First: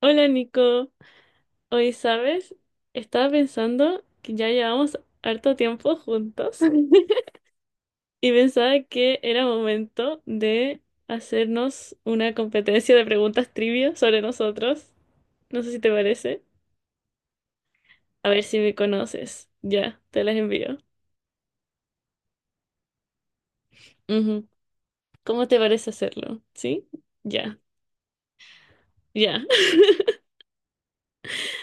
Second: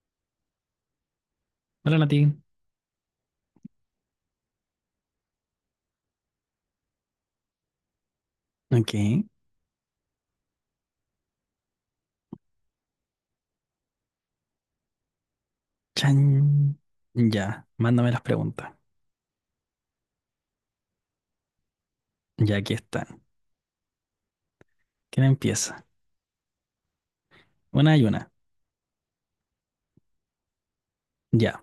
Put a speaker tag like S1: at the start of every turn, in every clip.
S1: Hola Nico, hoy
S2: Hola Nati.
S1: sabes, estaba pensando que ya llevamos harto tiempo juntos y pensaba que
S2: Ok.
S1: era momento de hacernos una competencia de preguntas trivia sobre nosotros. No sé si te parece.
S2: Chan. Ya, mándame las
S1: A ver si
S2: preguntas.
S1: me conoces. Ya, te las envío.
S2: Ya aquí están.
S1: Ujú.
S2: ¿Quién
S1: ¿Cómo te
S2: empieza?
S1: parece hacerlo? ¿Sí? Ya,
S2: Una y una.
S1: ya.
S2: Ya.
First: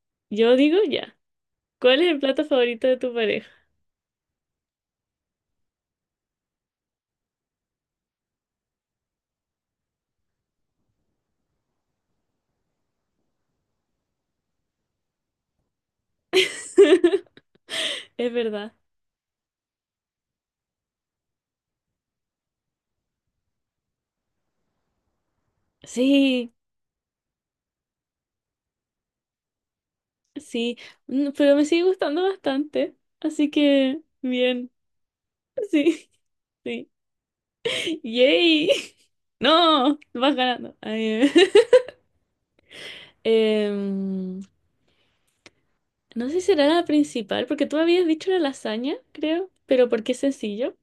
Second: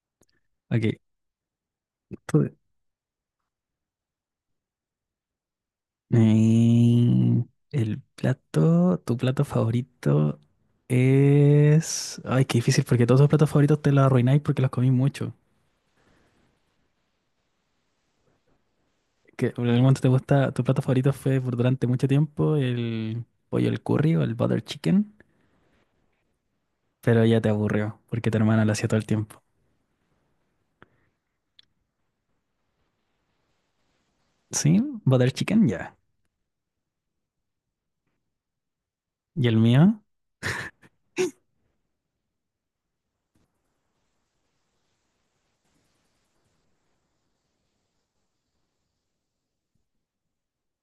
S1: Yo digo
S2: Ok.
S1: ya. ¿Cuál es el plato
S2: Tú-
S1: favorito de tu pareja?
S2: Eh, el plato, tu plato favorito es... Ay, qué difícil porque todos tus platos favoritos te los arruináis porque los comí mucho.
S1: Es verdad.
S2: Que en algún momento te gusta, tu plato favorito fue por durante mucho tiempo el pollo al curry o el butter chicken,
S1: Sí.
S2: pero ya te aburrió porque tu hermana lo hacía todo el tiempo.
S1: Sí, pero me sigue gustando bastante. Así que, bien.
S2: ¿Sí? Butter chicken, ya.
S1: Sí, sí. ¡Yay!
S2: ¿Y el
S1: ¡No!
S2: mío?
S1: Vas ganando. Ay, Em, no sé si será la principal, porque tú habías dicho la lasaña, creo, pero porque es sencillo.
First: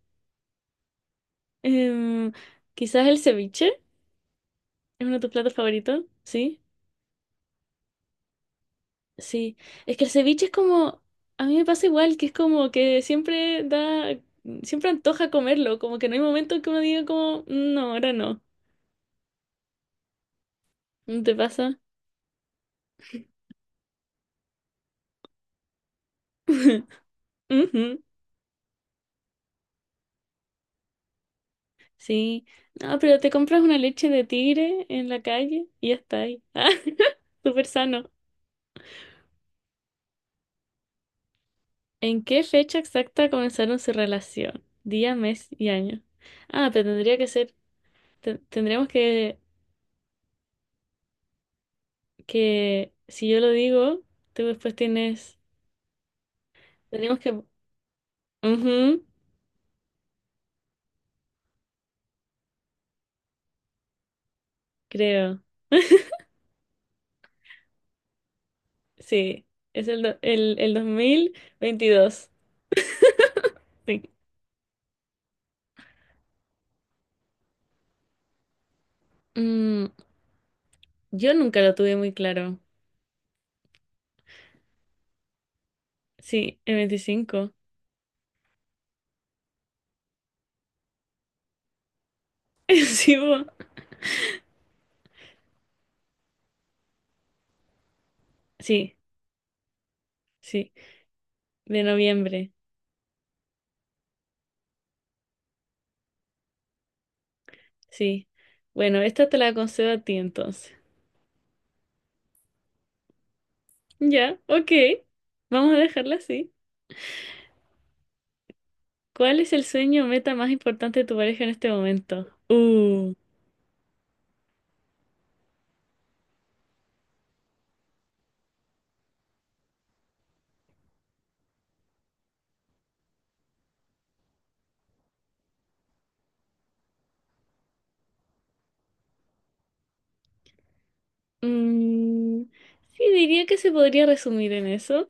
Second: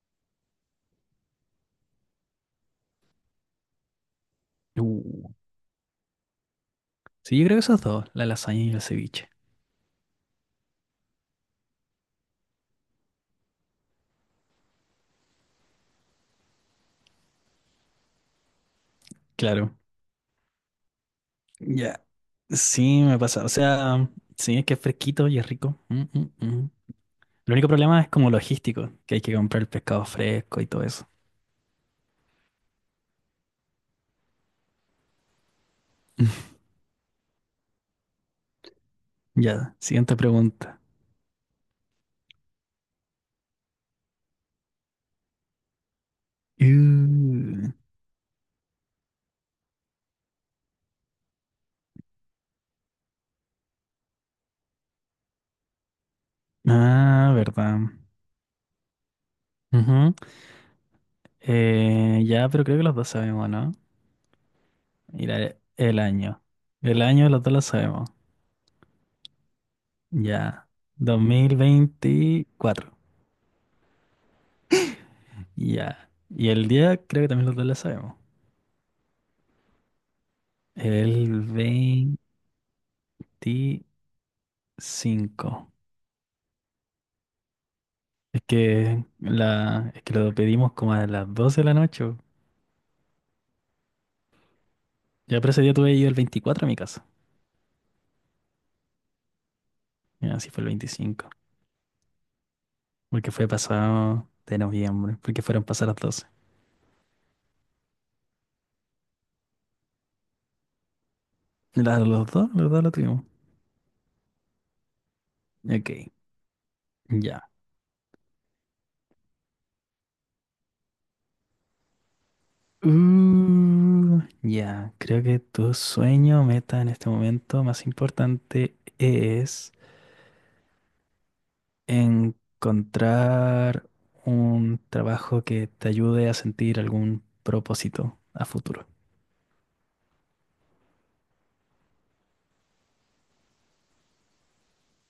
S1: Em, Quizás el ceviche
S2: Uh,
S1: es uno de tus platos favoritos, ¿sí?
S2: sí, yo creo que esos dos, la lasaña y el ceviche.
S1: Sí. Es que el ceviche es como, a mí me pasa igual, que es como que siempre da, siempre antoja comerlo, como que no hay momento que uno diga como, no, ahora no.
S2: Claro.
S1: ¿No te pasa?
S2: Ya. Sí, me pasa. O sea, sí, es que es fresquito y es rico. Mm, mm, mm. El único
S1: Ujú,
S2: problema es como logístico, que hay que comprar el pescado fresco y todo eso.
S1: sí. No, pero te compras una leche de tigre en la calle y ya está ahí. Ah, súper sano.
S2: Ya, siguiente pregunta.
S1: ¿En qué fecha exacta comenzaron su relación? Día, mes y año. Ah, pero tendría que ser,
S2: Uh,
S1: tendríamos que, si yo lo digo, tú después tienes, tendríamos
S2: ah,
S1: que,
S2: verdad.
S1: ujú,
S2: Ujú. Ya, pero creo que los dos sabemos, ¿no?
S1: creo.
S2: Mira, el año. El año los dos lo sabemos.
S1: Sí, es el, do- el,
S2: Ya.
S1: el
S2: dos mil
S1: 2022.
S2: veinticuatro.
S1: Sí.
S2: Ya. Y el día creo que también los dos la sabemos.
S1: Mm,
S2: El
S1: yo nunca lo tuve muy claro.
S2: 25.
S1: Sí, el 25,
S2: Es que es que lo pedimos como a las 12 de la noche. Bo.
S1: sí, po.
S2: Ya, pero ese día tuve yo el 24 a mi casa.
S1: Sí,
S2: Y así fue el
S1: sí,
S2: 25.
S1: de noviembre.
S2: Porque fue pasado de noviembre. Porque fueron pasadas las doce.
S1: Sí. Bueno, esta te la concedo a ti entonces.
S2: La- los dos lo tuvimos.
S1: Ya, ok. Vamos a
S2: Ok,
S1: dejarla así.
S2: ya.
S1: ¿Cuál es el sueño o meta más importante de tu pareja en este momento?
S2: Ya, creo que tu sueño, meta en este momento más importante es... Encontrar un trabajo que te ayude a sentir algún propósito a futuro.
S1: Mm, sí, diría que se podría resumir en eso.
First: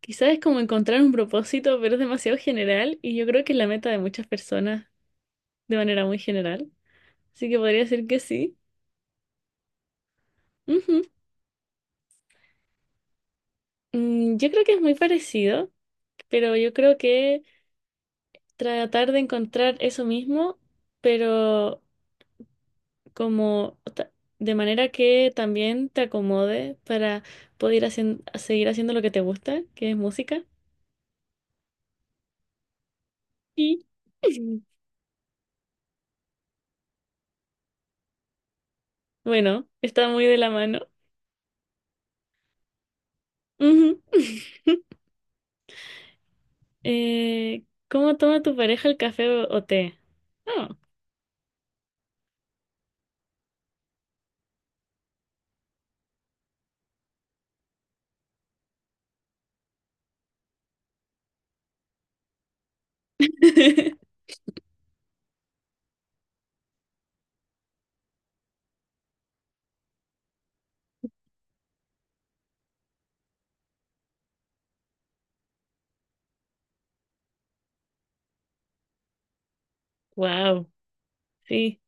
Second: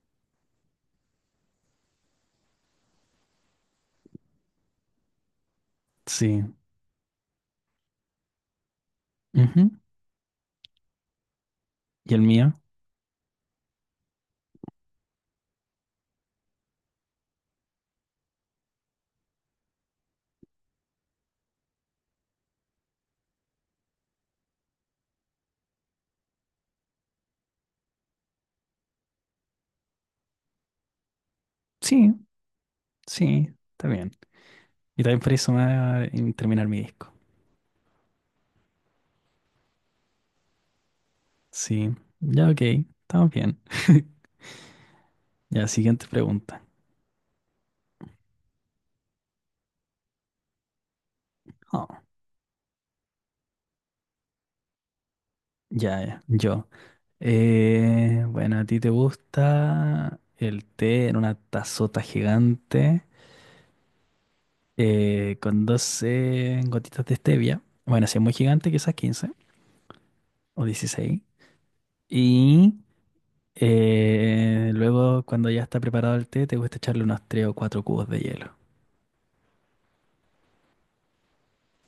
S1: Quizás es como encontrar un propósito, pero es demasiado general y yo creo que es la meta de muchas personas de manera muy
S2: Sí.
S1: general. Así que podría ser que sí.
S2: Ujú.
S1: Ujú.
S2: ¿Y el mío?
S1: Mm, yo creo que es muy parecido. Pero yo creo que tratar de encontrar eso mismo, pero como ta- de manera que también te acomode para poder seguir haciendo lo que te gusta, que es música.
S2: Sí, sí,
S1: Y
S2: está bien. Y también por eso me va a en terminar mi disco.
S1: bueno, está muy de la mano.
S2: Sí, ya ok, estamos bien.
S1: Ujú.
S2: Ya, siguiente pregunta.
S1: Eh, ¿cómo toma tu pareja el café o té? Oh.
S2: Oh, ya, ya, yo. Bueno, ¿a ti te gusta el té en una tazota gigante? Con 12 gotitas de stevia. Bueno, si es muy gigante, quizás 15 o 16, Y luego, cuando ya está preparado el té, te gusta echarle unos 3 o 4 cubos de hielo.
S1: Wow, sí.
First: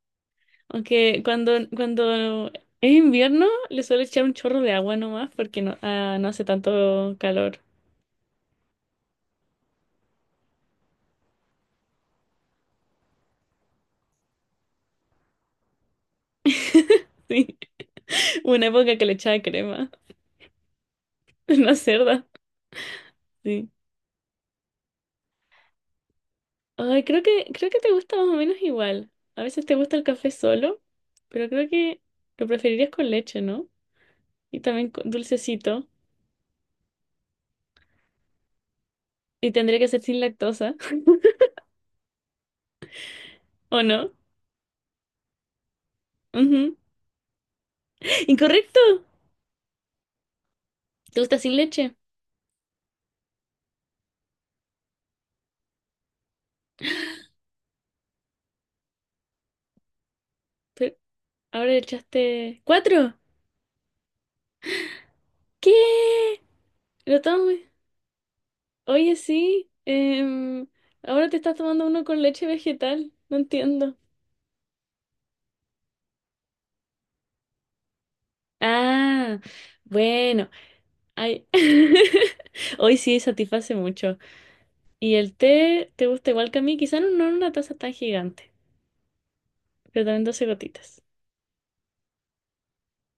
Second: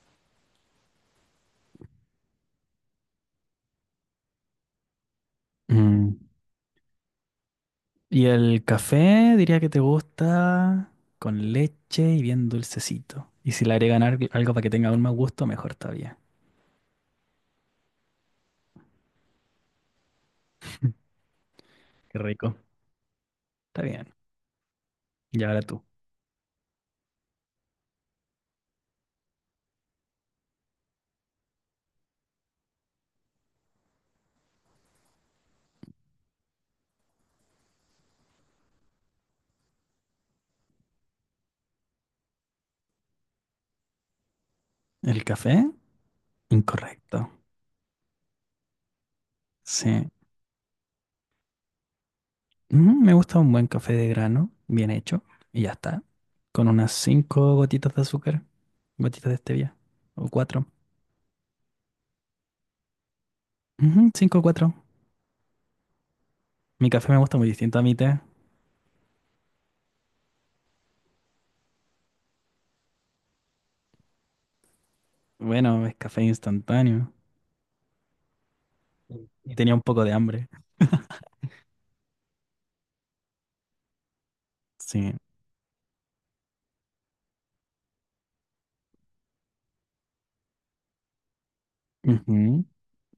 S1: Aunque cuando es invierno le suelo echar un chorro de agua nomás porque no, ah,
S2: Mm.
S1: no hace tanto calor.
S2: Y el café, diría que te gusta con leche y bien dulcecito. Y si le agregan al- algo para que tenga aún más gusto, mejor todavía.
S1: Sí. Hubo una época que le echaba crema. Una
S2: Qué
S1: cerda.
S2: rico.
S1: Sí.
S2: Está bien. Y ahora tú.
S1: Ay, creo que te gusta más o menos igual. A veces te gusta el café solo, pero creo que lo preferirías con leche, ¿no? Y también con dulcecito. Y tendría que ser sin lactosa, ¿o no?
S2: El café,
S1: Ujú.
S2: incorrecto.
S1: Incorrecto.
S2: Sí.
S1: ¿Te gusta sin leche?
S2: Me gusta un buen café de grano, bien hecho, y ya está. Con unas cinco gotitas de azúcar, gotitas de stevia, o cuatro.
S1: Pero ahora le echaste cuatro.
S2: Ujú, cinco o cuatro.
S1: ¿Qué?
S2: Mi café me
S1: Lo
S2: gusta muy
S1: tomo.
S2: distinto a mi té.
S1: Oye, sí, ahora te estás tomando uno con leche vegetal, no entiendo.
S2: Bueno, es café instantáneo. Mm.
S1: Ah,
S2: Y tenía un poco de hambre.
S1: bueno, ay, hoy sí satisface mucho. Y
S2: Sí.
S1: el té te gusta igual que a mí, quizás no en una taza tan gigante, pero también 12 gotitas.
S2: Ujú.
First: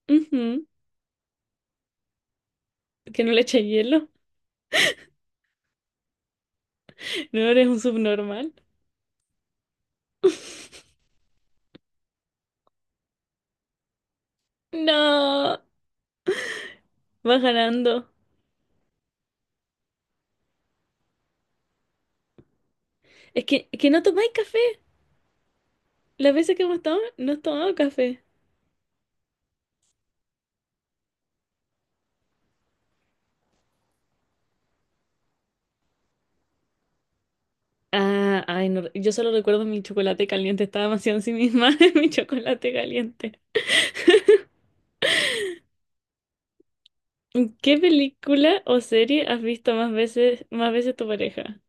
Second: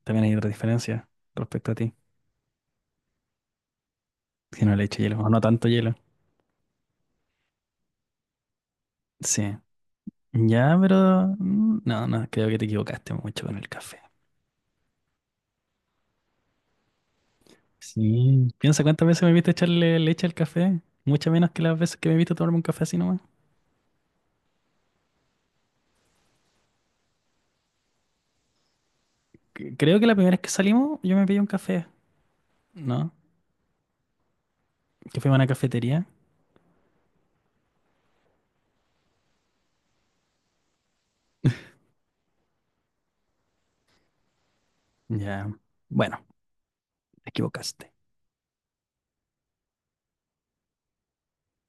S2: También hay otra
S1: Ujú.
S2: diferencia respecto a ti.
S1: Que no le eche hielo,
S2: Si no le echo hielo, o no tanto hielo.
S1: no eres un subnormal.
S2: Sí. Ya, pero no, creo que te equivocaste mucho con el café.
S1: No, vas ganando.
S2: Sí, piensa cuántas veces me viste echarle leche al café. Muchas menos que las veces que me viste tomarme un café así nomás.
S1: Es que no tomáis café. Las veces que hemos estado, no has tomado café.
S2: C- Creo que la primera vez que salimos yo me pedí un café, ¿no? Que fui a una cafetería.
S1: Ah, ay, no, yo solo recuerdo mi chocolate caliente, estaba demasiado en sí misma en mi chocolate caliente.
S2: Ya. Bueno, te
S1: ¿Qué
S2: equivocaste.
S1: película o serie has visto más veces tu pareja?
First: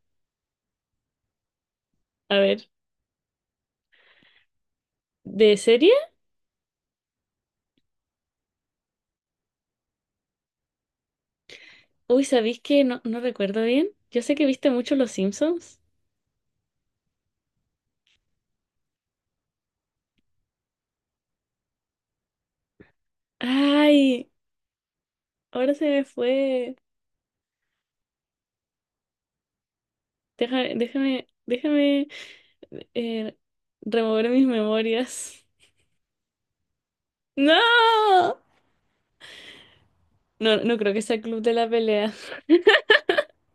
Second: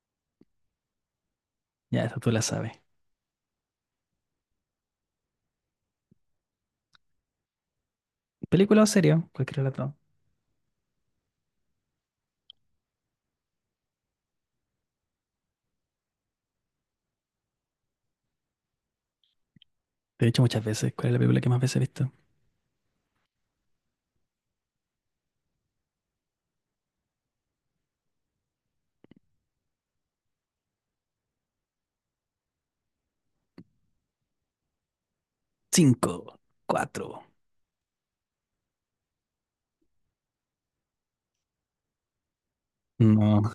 S2: Ya, esa tú
S1: A
S2: la
S1: ver,
S2: sabes.
S1: ¿de serie?
S2: ¿Película o serie? Cualquier relato.
S1: Uy, ¿sabéis que no, no recuerdo bien? Yo sé que viste mucho Los Simpsons.
S2: Te he dicho muchas veces. ¿Cuál es la película que más veces he visto?
S1: Ay, ahora se me fue. Déjame eh, remover mis memorias.
S2: Cinco, cuatro.
S1: ¡No! No, no creo que sea Club de la Pelea.
S2: No,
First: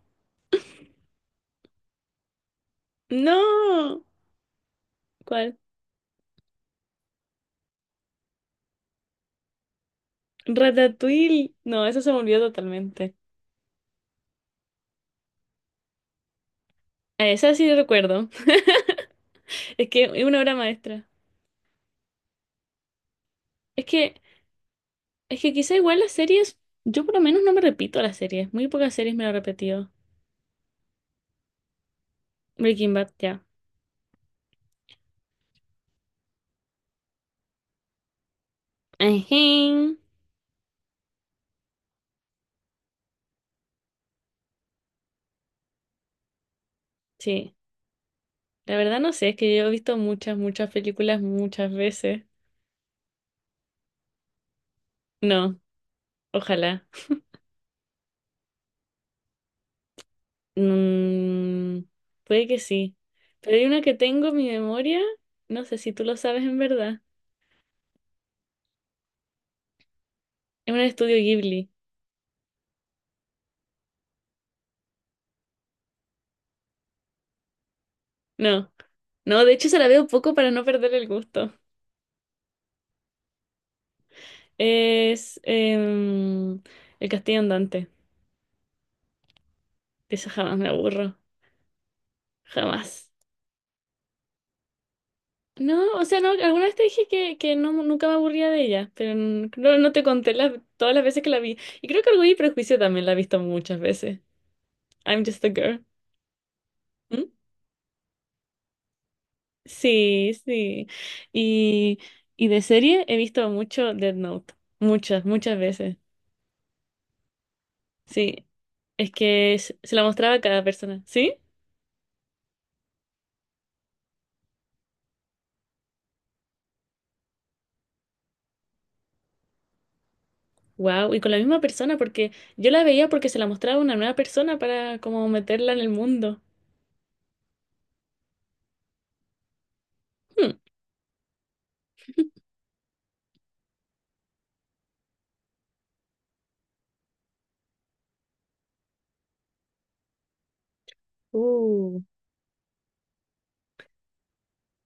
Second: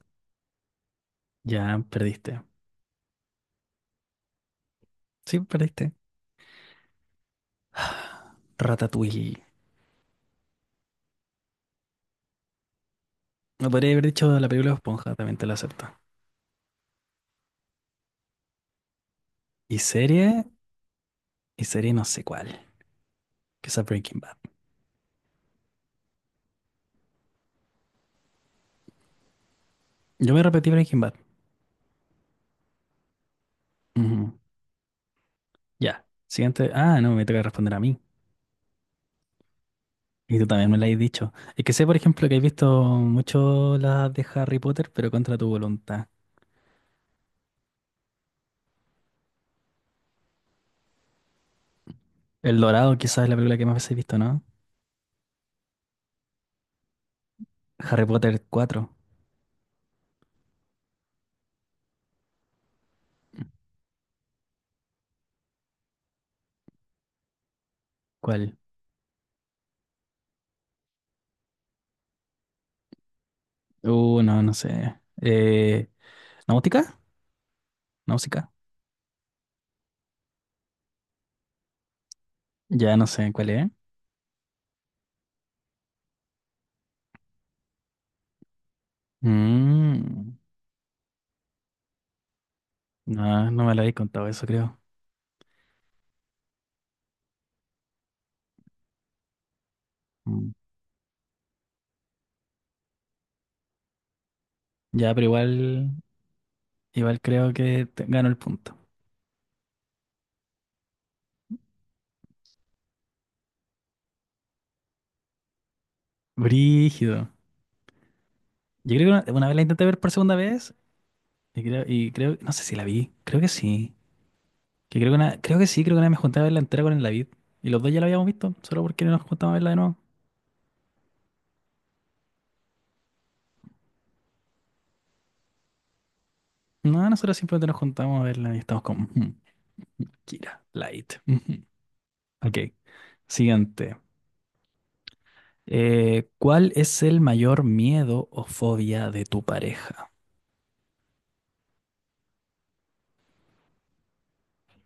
S2: ya perdiste.
S1: ¡No!
S2: Sí,
S1: ¿Cuál?
S2: perdiste. Ratatouille.
S1: Ratatouille. No, eso se me olvidó totalmente.
S2: No podría haber dicho la película de Esponja, también te lo acepto.
S1: A esa sí recuerdo.
S2: ¿Y
S1: Es que es una
S2: serie?
S1: obra maestra.
S2: Y serie no sé cuál. Que es
S1: Es
S2: Breaking
S1: que,
S2: Bad.
S1: es que quizá igual las series, yo por lo menos no me repito las series. Muy pocas series me lo he repetido.
S2: Yo me repetí Breaking Bad.
S1: Breaking Bad, ya.
S2: Ujú. Ya. Siguiente. Ah, no, me toca responder a mí.
S1: Ajín.
S2: Y tú también me lo has dicho. Es que sé, por ejemplo, que has visto mucho las de Harry Potter, pero contra tu voluntad.
S1: Sí. La verdad no sé, es que yo he visto muchas, muchas películas muchas veces.
S2: El Dorado quizás es la película que más veces he visto, ¿no?
S1: No, ojalá.
S2: Harry Potter cuatro.
S1: Mm, puede que sí. Pero hay una que tengo en mi memoria. No sé si tú lo sabes en verdad.
S2: ¿Cuál?
S1: Es un estudio Ghibli.
S2: No, no sé. ¿Náutica? ¿Náutica?
S1: No, no, de hecho se la veo poco para no perder el gusto.
S2: Ya no sé cuál es.
S1: Es El Castillo Andante. De esa
S2: Mm,
S1: jamás me aburro. Jamás.
S2: no, no me lo habéis contado eso, creo.
S1: No, o sea, no, alguna vez te dije que no, nunca me aburría de ella, pero no, no te conté
S2: Mm.
S1: todas las veces que la vi. Y creo que Orgullo y Prejuicio también la he visto muchas veces.
S2: Ya,
S1: I'm
S2: pero
S1: just a girl.
S2: igual, igual
S1: ¿Mm?
S2: creo que te- gano el punto.
S1: Sí, sí. Y, y de serie he visto mucho Dead Note. Muchas, muchas veces.
S2: Brígido.
S1: Sí.
S2: Yo
S1: Es
S2: creo que una
S1: que
S2: vez la
S1: se
S2: intenté
S1: se
S2: ver
S1: la
S2: por
S1: mostraba
S2: segunda
S1: a cada
S2: vez
S1: persona. ¿Sí?
S2: y creo, no sé si la vi, creo que sí. Que creo que una vez me junté a verla entera con el David. Y los dos ya la habíamos visto, solo porque no nos juntamos a verla de nuevo.
S1: Wow, y con la misma persona, porque yo la veía porque se la mostraba a una nueva persona para como meterla en el mundo.
S2: No, nosotros simplemente nos juntamos a verla y estamos como, "Ujú,
S1: Hmm.
S2: Kira, Light. ujú". Ok, siguiente. ¿Cuál es el mayor miedo o fobia de tu pareja?
S1: Uh.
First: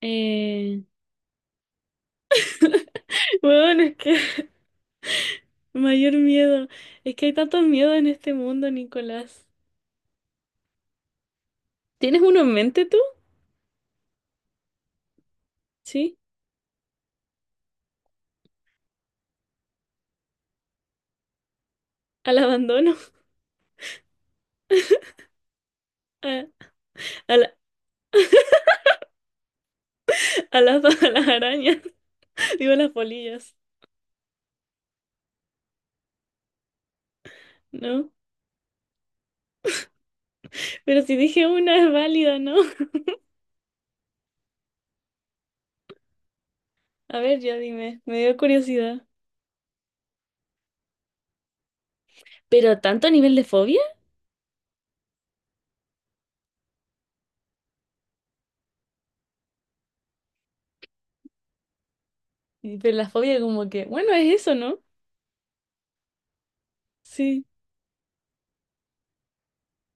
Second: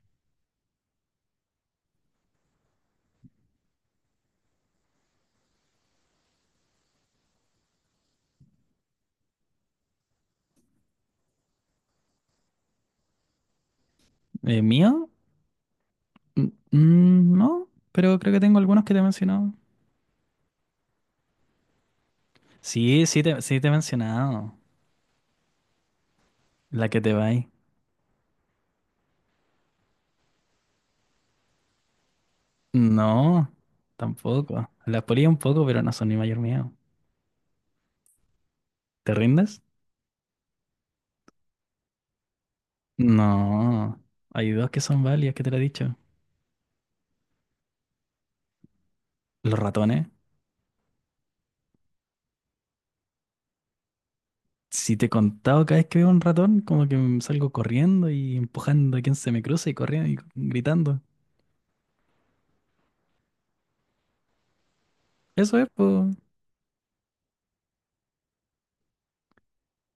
S1: Eh, bueno, es que mayor miedo. Es que hay tantos miedos en este mundo, Nicolás. ¿Tienes uno en mente tú?
S2: ¿Mío?
S1: Sí,
S2: No, pero creo que tengo algunos que te he mencionado.
S1: al abandono,
S2: Sí te he mencionado.
S1: a,
S2: La que te va.
S1: a a las arañas, digo a las
S2: No,
S1: polillas,
S2: tampoco. Las polillas un poco, pero no son mi mayor miedo.
S1: ¿no?
S2: ¿Te rindes?
S1: Pero si dije una es válida, ¿no?
S2: No. Hay dos que son válidas, que te lo he dicho.
S1: A ver, ya dime, me dio curiosidad.
S2: Los ratones.
S1: ¿Pero tanto a nivel de fobia?
S2: Si te he contado cada vez que veo un ratón, como que me salgo corriendo y empujando a quien se me cruza y corriendo y gritando.
S1: Y- Pero la fobia como que, bueno, es eso, ¿no?
S2: Eso es, po.
S1: Sí.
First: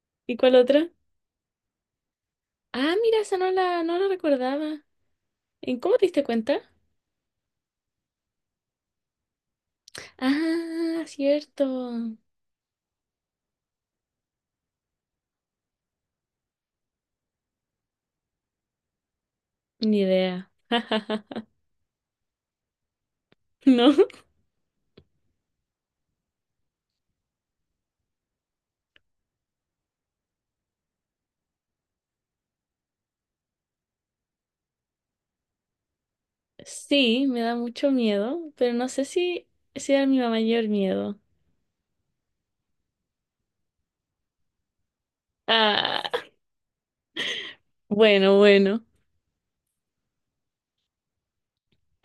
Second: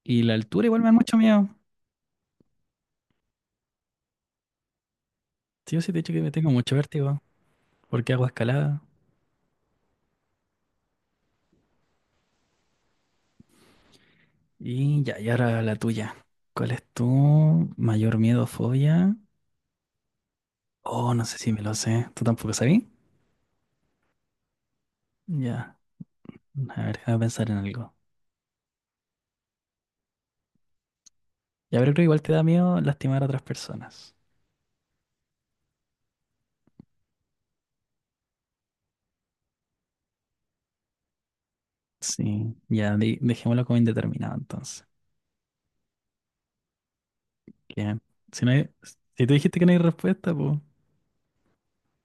S2: Y la
S1: ¿Y cuál
S2: altura igual me
S1: otra?
S2: da mucho miedo.
S1: Ah, mira, esa no la, no la recordaba.
S2: Sí,
S1: ¿En
S2: yo sí
S1: cómo
S2: te he
S1: te
S2: dicho
S1: diste
S2: que me tengo
S1: cuenta?
S2: mucho vértigo, porque hago escalada.
S1: Ah, cierto.
S2: Y ya, y ahora la tuya. ¿Cuál es tu mayor miedo o fobia?
S1: Ni idea.
S2: Oh, no sé si me lo sé. ¿Tú tampoco sabías?
S1: ¿No?
S2: Ya. A ver, déjame pensar en algo. Ya, pero creo que igual te da miedo lastimar a otras personas.
S1: Sí, me da mucho miedo, pero no sé si, si era mi mayor miedo.
S2: Sí, ya, de- dejémoslo como indeterminado entonces.
S1: Ah,
S2: Que si no hay-
S1: bueno.
S2: si tú dijiste que no hay respuesta, pues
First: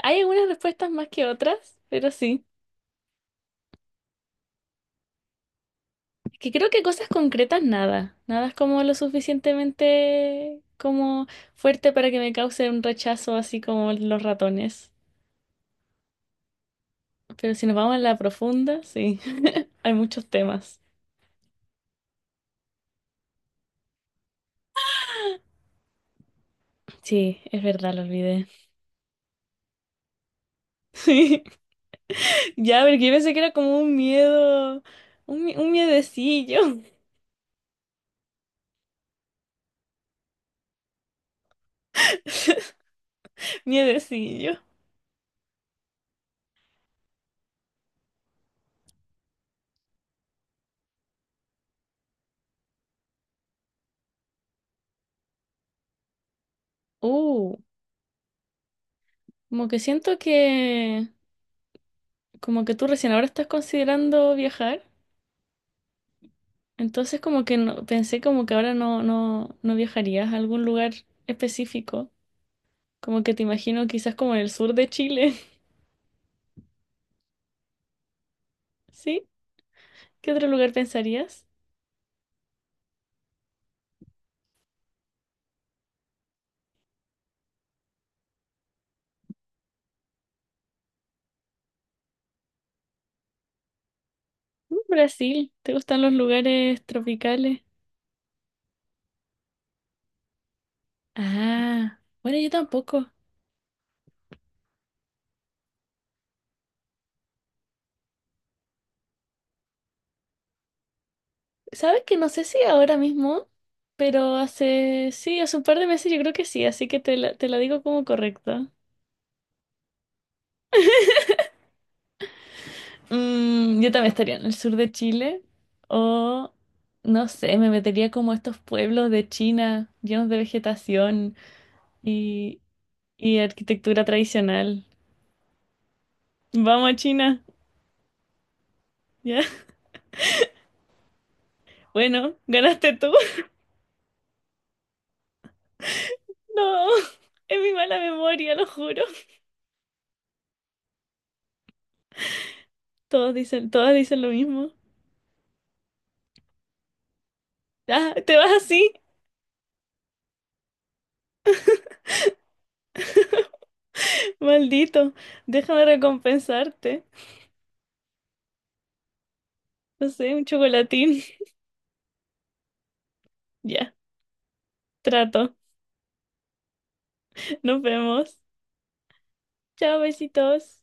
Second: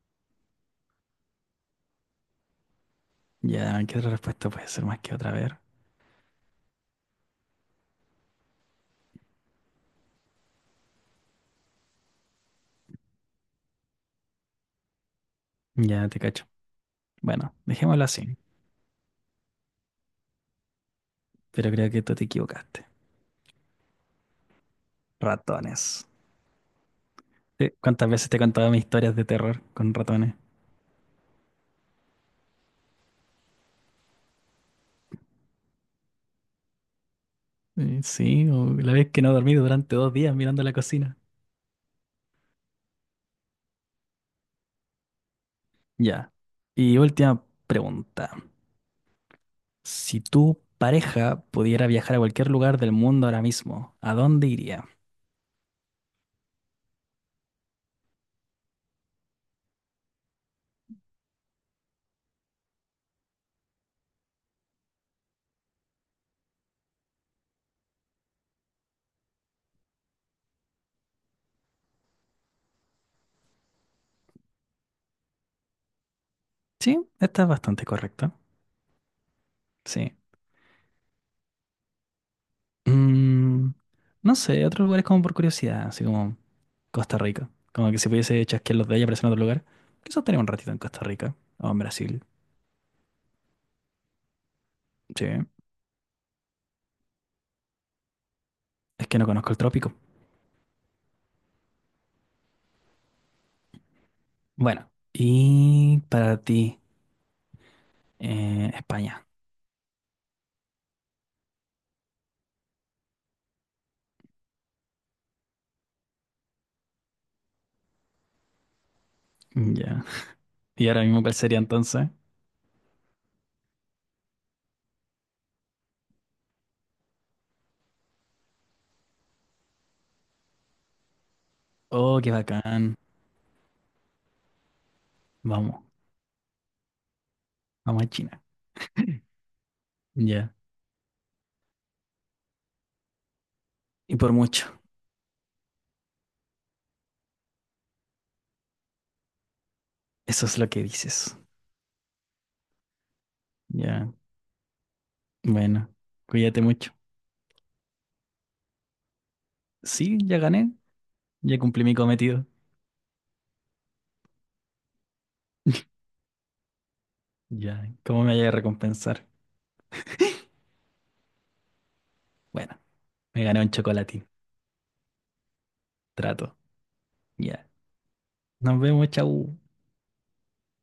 S1: Hay algunas respuestas más que otras, pero sí.
S2: ya, ¿qué otra respuesta puede ser más que otra? A ver,
S1: Es que creo que cosas concretas nada. Nada es como lo suficientemente como fuerte para que me cause un rechazo así como los ratones.
S2: ya te cacho. Bueno,
S1: Pero si nos vamos a
S2: dejémoslo
S1: la
S2: así,
S1: profunda, sí, hay muchos temas.
S2: pero creo que tú te equivocaste. Ratones.
S1: Sí, es verdad, lo
S2: ¿Cuántas veces te he
S1: olvidé.
S2: contado mis historias de terror con ratones?
S1: Sí, ya, porque yo pensé que era como un miedo, un miedecillo,
S2: Sí, o la vez que no dormí durante 2 días mirando la cocina.
S1: miedecillo.
S2: Ya. Y última pregunta. Si tu pareja pudiera viajar a cualquier lugar del mundo ahora mismo, ¿a dónde iría?
S1: Uh, como que siento que, como que tú recién ahora estás considerando viajar, entonces como que no, pensé como que ahora no viajarías a algún lugar específico, como que te imagino quizás como en el sur de Chile,
S2: Sí, esta es bastante correcta.
S1: ¿sí?
S2: Sí.
S1: ¿Qué otro lugar pensarías?
S2: Mm, no sé, otros lugares como por curiosidad, así como Costa Rica. Como que si pudiese chasquear los de ella aparecer en otro lugar. Quizás estaría un ratito en Costa Rica o en Brasil.
S1: Mm,
S2: Sí.
S1: Brasil, ¿te gustan los lugares tropicales?
S2: Es que no conozco el trópico.
S1: Ah, bueno, yo tampoco.
S2: Bueno, y para ti, España.
S1: ¿Sabes que no sé si ahora mismo, pero hace, sí, hace un par de meses yo creo que sí, así que te la digo como correcta.
S2: Mm, ya. ¿Y ahora mismo cuál sería entonces?
S1: Mm, yo también estaría en el sur de Chile o, no sé, me metería como a estos pueblos de China llenos de vegetación
S2: Oh, qué
S1: y,
S2: bacán.
S1: y arquitectura tradicional.
S2: Vamos,
S1: Vamos a China,
S2: vamos a China.
S1: ¿ya?
S2: Ya.
S1: Bueno, ganaste tú.
S2: Y por mucho.
S1: No, es mi mala memoria, lo juro.
S2: Eso es lo que dices.
S1: Todas
S2: Ya,
S1: dicen lo mismo.
S2: bueno, cuídate mucho.
S1: Ah, te vas así,
S2: Sí, ya gané, ya cumplí mi cometido.
S1: maldito. Déjame recompensarte.
S2: Ya, ¿cómo me voy a recompensar?
S1: No sé, un chocolatín.
S2: Bueno, me gané un
S1: Ya,
S2: chocolatín.
S1: trato.
S2: Trato. Ya.
S1: Nos vemos.
S2: Nos vemos, chau.
S1: Chao, besitos.